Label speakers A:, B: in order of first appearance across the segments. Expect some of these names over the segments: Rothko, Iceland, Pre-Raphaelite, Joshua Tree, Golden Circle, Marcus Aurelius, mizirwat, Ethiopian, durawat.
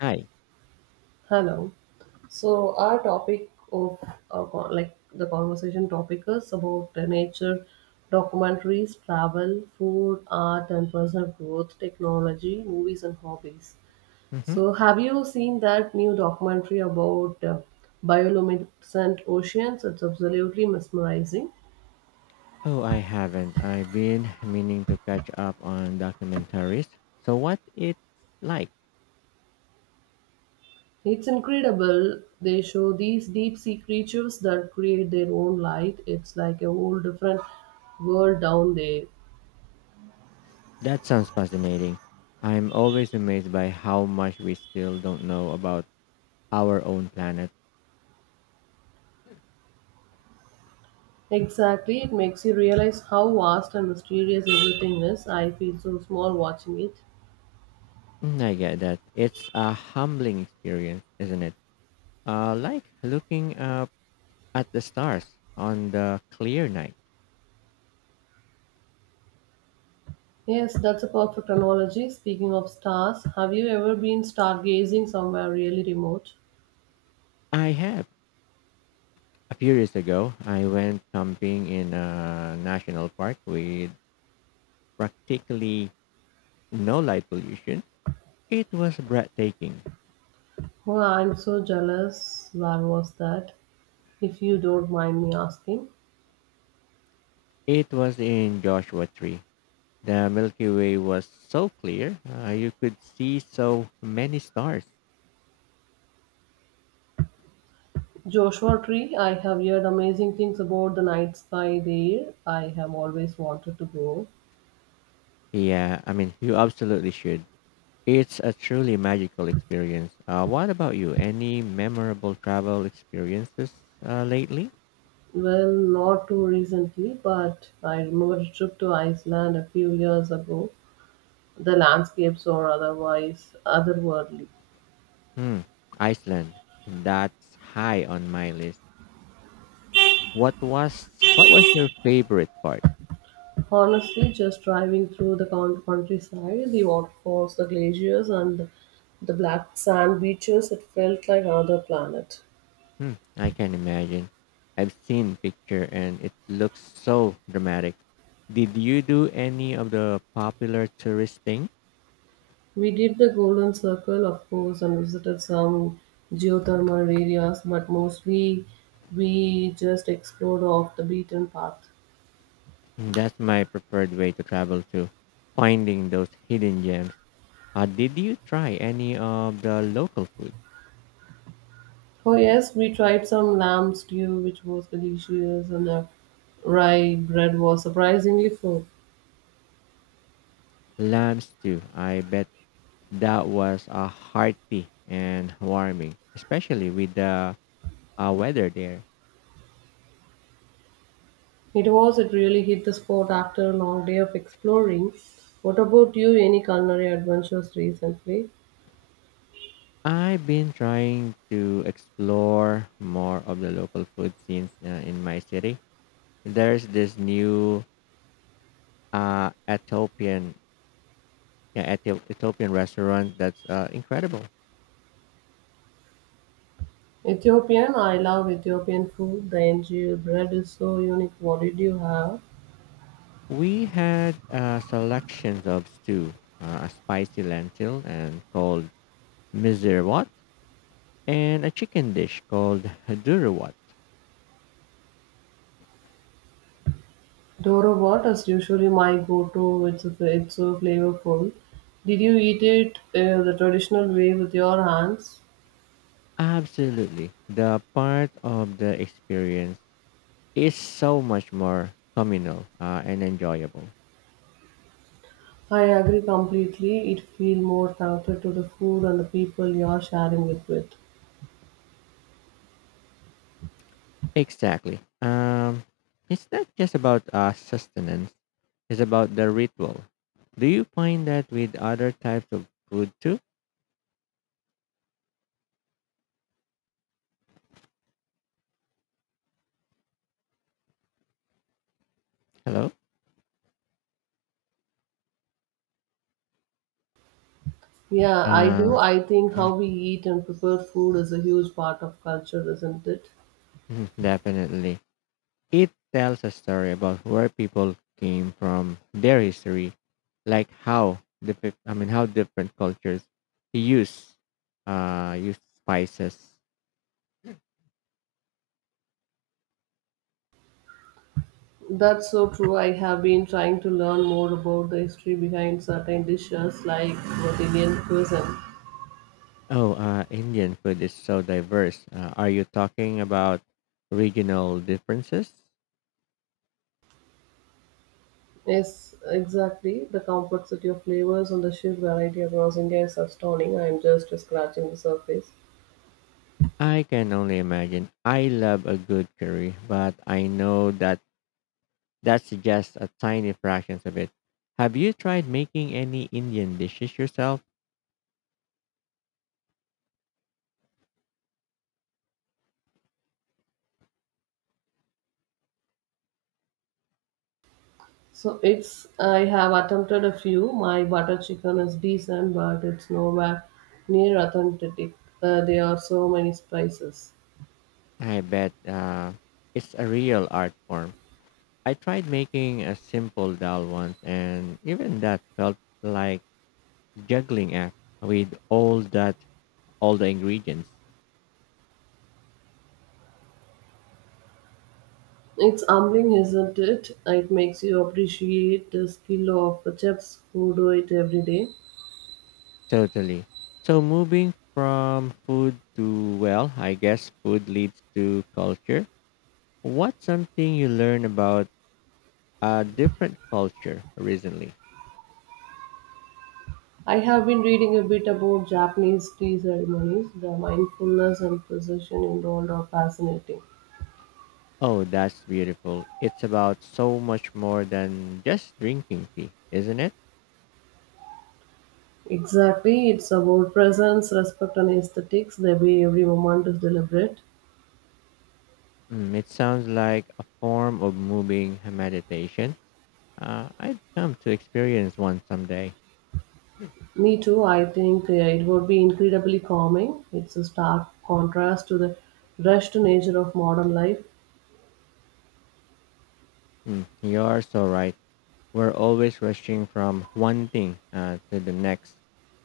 A: Hi.
B: Hello. So our topic of like the conversation topic is about the nature, documentaries, travel, food, art, and personal growth, technology, movies, and hobbies.
A: Hmm.
B: So have you seen that new documentary about bioluminescent oceans? It's absolutely mesmerizing.
A: Oh, I haven't. I've been meaning to catch up on documentaries. So what it's like?
B: It's incredible. They show these deep sea creatures that create their own light. It's like a whole different world down there.
A: That sounds fascinating. I'm always amazed by how much we still don't know about our own planet.
B: Exactly, it makes you realize how vast and mysterious everything is. I feel so small watching it.
A: Mm, I get that. It's a humbling experience, isn't it? Like looking up at the stars on the clear night.
B: Yes, that's a perfect analogy. Speaking of stars, have you ever been stargazing somewhere really remote?
A: I have. A few years ago, I went camping in a national park with practically no light pollution. It was breathtaking.
B: Oh, I'm so jealous. Where was that? If you don't mind me asking.
A: It was in Joshua Tree. The Milky Way was so clear, you could see so many stars.
B: Joshua Tree, I have heard amazing things about the night sky there. I have always wanted to go.
A: Yeah, I mean, you absolutely should. It's a truly magical experience. What about you? Any memorable travel experiences lately?
B: Well, not too recently, but I remember a trip to Iceland a few years ago. The landscapes are otherwise otherworldly.
A: Hmm, Iceland. That's high on my list. What was what was your favorite part?
B: Honestly, just driving through the countryside, the waterfalls, the glaciers, and the black sand beaches, it felt like another planet.
A: Hmm, I can imagine. I've seen picture and it looks so dramatic. Did you do any of the popular tourist thing?
B: We did the Golden Circle, of course, and visited some geothermal areas, but mostly we just explored off the beaten path.
A: That's my preferred way to travel to finding those hidden gems. Did you try any of the local food?
B: Oh, yes, we tried some lamb stew, which was delicious, and the rye bread was surprisingly full.
A: Lamb stew. I bet that was a hearty and warming, especially with the weather there.
B: It was. It really hit the spot after a long day of exploring. What about you? Any culinary adventures recently?
A: I've been trying to explore more of the local food scenes in my city there's this new Ethiopian, yeah, Ethiopian restaurant that's incredible.
B: Ethiopian. I love Ethiopian food. The NGO bread is so unique. What did you have?
A: We had selections of stew, a spicy lentil and called mizirwat, and a chicken dish called durawat.
B: Doro what is usually my go-to. It's so flavorful. Did you eat it the traditional way with your hands?
A: Absolutely, the part of the experience is so much more communal and enjoyable.
B: I agree completely. It feels more connected to the food and the people you are sharing it with.
A: Exactly. It's not just about sustenance. Is about the ritual. Do you find that with other types of food too? Hello?
B: Yeah, I do.
A: Uh,
B: I think how we eat and prepare food is a huge part of culture, isn't it?
A: Mhm. Definitely. It tells a story about where people came from, their history, like how the how different cultures use use spices.
B: That's so true. I have been trying to learn more about the history behind certain dishes like what Indian cuisine.
A: Oh, Indian food is so diverse. Are you talking about regional differences?
B: Yes, exactly. The complexity of flavors and the sheer variety across India is astounding. I'm just scratching the surface.
A: I can only imagine. I love a good curry, but I know that that's just a tiny fraction of it. Have you tried making any Indian dishes yourself?
B: So it's I have attempted a few. My butter chicken is decent, but it's nowhere near authentic. There are so many spices.
A: I bet it's a real art form. I tried making a simple dal once, and even that felt like juggling act with all the ingredients.
B: It's humbling, isn't it? It makes you appreciate the skill of chefs who do it every day.
A: Totally. So moving from food to, well, I guess food leads to culture. What's something you learn about a different culture recently?
B: I have been reading a bit about Japanese tea ceremonies. The mindfulness and precision involved are fascinating.
A: Oh, that's beautiful. It's about so much more than just drinking tea, isn't it?
B: Exactly, it's about presence, respect, and aesthetics. The way every moment is deliberate.
A: Mm, it sounds like a form of moving meditation. I'd come to experience one someday.
B: Me too, I think it would be incredibly calming. It's a stark contrast to the rushed nature of modern life.
A: Mm, you're so right. We're always rushing from one thing to the next.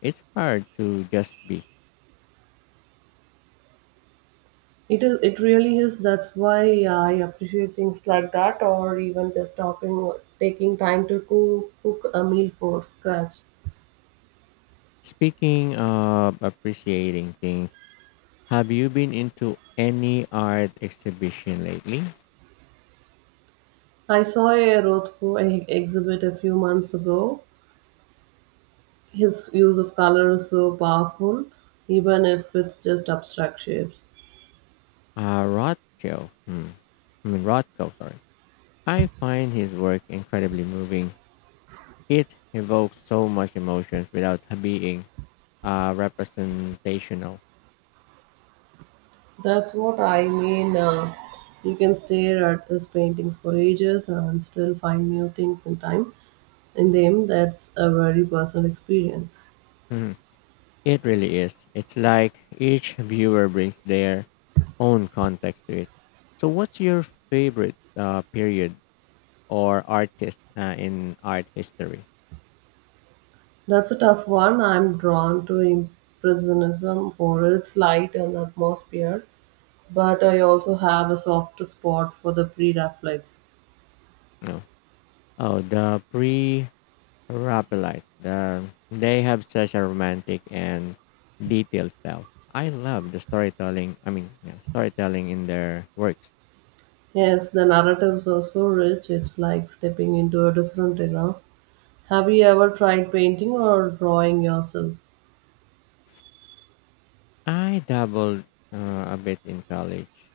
A: It's hard to just be.
B: It is. It really is. That's why I appreciate things like that, or even just stopping, taking time to cook a meal for scratch.
A: Speaking of appreciating things, have you been into any art exhibition lately?
B: I saw a exhibit a few months ago. His use of color is so powerful, even if it's just abstract shapes.
A: Uh, Rothko, hmm, Rothko, sorry. I find his work incredibly moving. It evokes so much emotions without being representational.
B: That's what I mean. You can stare at his paintings for ages and still find new things in time. In them, that's a very personal experience.
A: Mhm. It really is. It's like each viewer brings their own context to it. So, what's your favorite period or artist in art history?
B: That's a tough one. I'm drawn to Impressionism for its light and atmosphere, but I also have a soft spot for the pre Raphaelites.
A: No. Oh, the pre Rapalise. They have such a romantic and detailed style. I love the, yeah, storytelling in their works.
B: Yes, the narratives are so rich, it's like stepping into a different era. Have you ever tried painting or drawing yourself?
A: I dabbled a bit in college,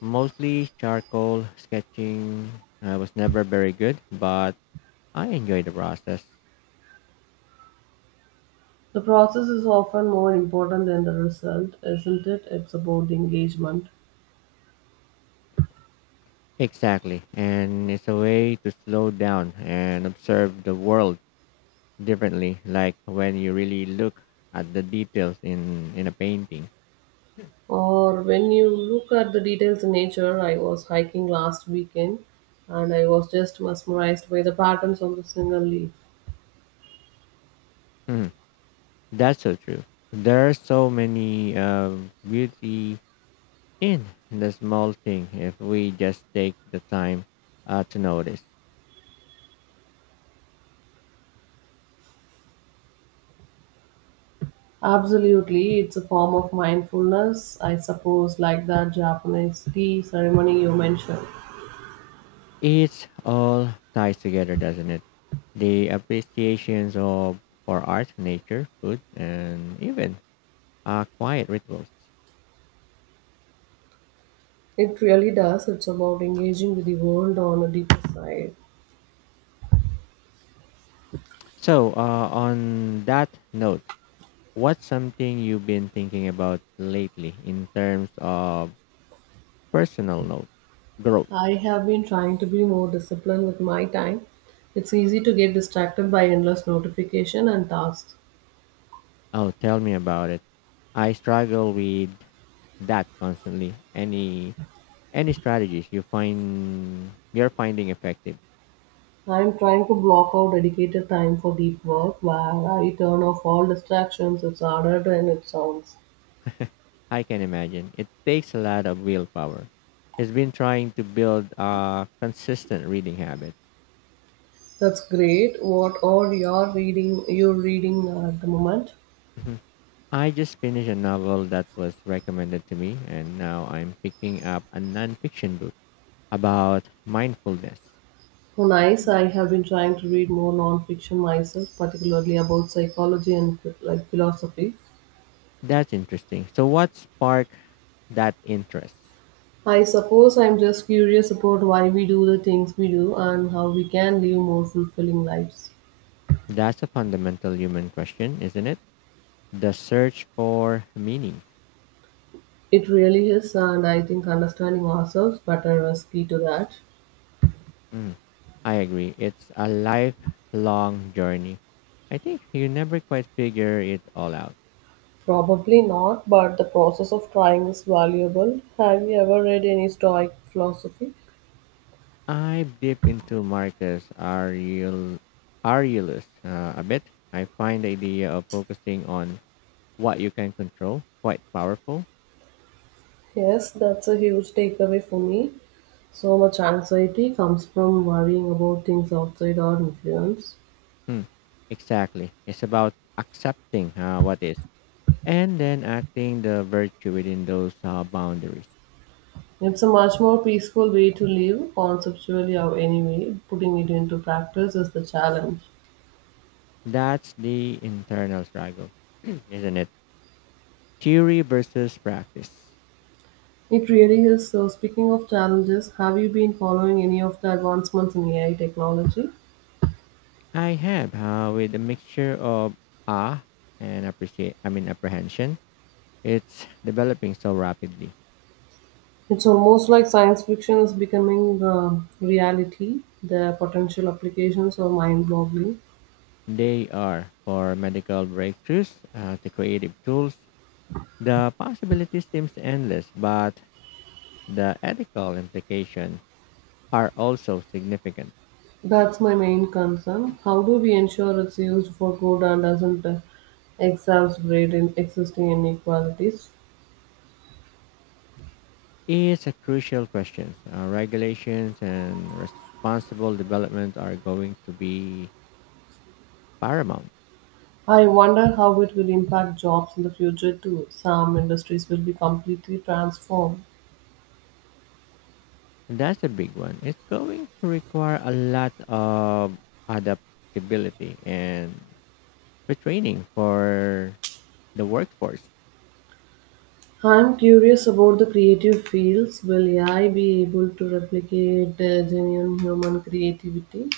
A: mostly charcoal sketching. I was never very good, but I enjoyed the process.
B: The process is often more important than the result, isn't it? It's about engagement.
A: Exactly, and it's a way to slow down and observe the world differently, like when you really look at the details in a painting.
B: Or when you look at the details in nature, I was hiking last weekend and I was just mesmerized by the patterns on the single leaf.
A: Hmm. That's so true. There are so many beauty in the small thing if we just take the time to notice.
B: Absolutely, it's a form of mindfulness, I suppose, like that Japanese tea ceremony you mentioned.
A: It's all ties together, doesn't it? The appreciations of for art, nature, food, and even quiet rituals.
B: It really does. It's about engaging with the world on a deeper side.
A: So, on that note, what's something you've been thinking about lately in terms of personal note growth?
B: I have been trying to be more disciplined with my time. It's easy to get distracted by endless notification and tasks.
A: Oh, tell me about it. I struggle with that constantly. Any strategies you're finding effective?
B: I'm trying to block out dedicated time for deep work where I turn off all distractions. It's harder than it sounds.
A: I can imagine. It takes a lot of willpower. It's been trying to build a consistent reading habit.
B: That's great. What are your reading you're reading at the moment?
A: Mhm. I just finished a novel that was recommended to me, and now I'm picking up a nonfiction book about mindfulness.
B: Oh, nice. I have been trying to read more non-fiction myself, particularly about psychology and like philosophy.
A: That's interesting. So, what sparked that interest?
B: I suppose I'm just curious about why we do the things we do and how we can live more fulfilling lives.
A: That's a fundamental human question, isn't it? The search for meaning.
B: It really is, and I think understanding ourselves better is key to that.
A: Mm, I agree. It's a lifelong journey. I think you never quite figure it all out.
B: Probably not, but the process of trying is valuable. Have you ever read any Stoic philosophy?
A: I dip into Aurelius a bit. I find the idea of focusing on what you can control quite powerful.
B: Yes, that's a huge takeaway for me. So much anxiety comes from worrying about things outside our influence.
A: Hmm, exactly. It's about accepting what is and then acting the virtue within those boundaries.
B: It's a much more peaceful way to live, conceptually or anyway. Putting it into practice is the challenge.
A: That's the internal struggle, isn't it? Theory versus practice.
B: It really is. So, speaking of challenges, have you been following any of the advancements in AI technology?
A: I have, with a mixture of awe and appreciate, I mean apprehension. It's developing so rapidly.
B: It's almost like science fiction is becoming reality. The potential applications are mind boggling.
A: They are for medical breakthroughs, the creative tools. The possibility seems endless, but the ethical implications are also significant.
B: That's my main concern. How do we ensure it's used for good and doesn't exacerbate in existing inequalities?
A: It's a crucial question. Regulations and responsible development are going to be paramount.
B: I wonder how it will impact jobs in the future too. Some industries will be completely transformed.
A: That's a big one. It's going to require a lot of adaptability and retraining for the workforce.
B: I'm curious about the creative fields. Will AI be able to replicate genuine human creativity?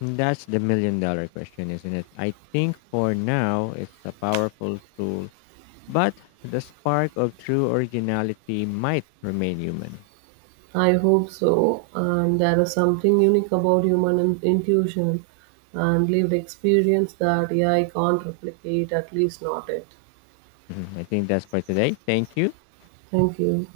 A: That's the million dollar question, isn't it? I think for now it's a powerful tool, but the spark of true originality might remain human.
B: I hope so. And there is something unique about intuition and lived experience that AI can't replicate, at least not it.
A: Mhm. I think that's for today. Thank you.
B: Thank you.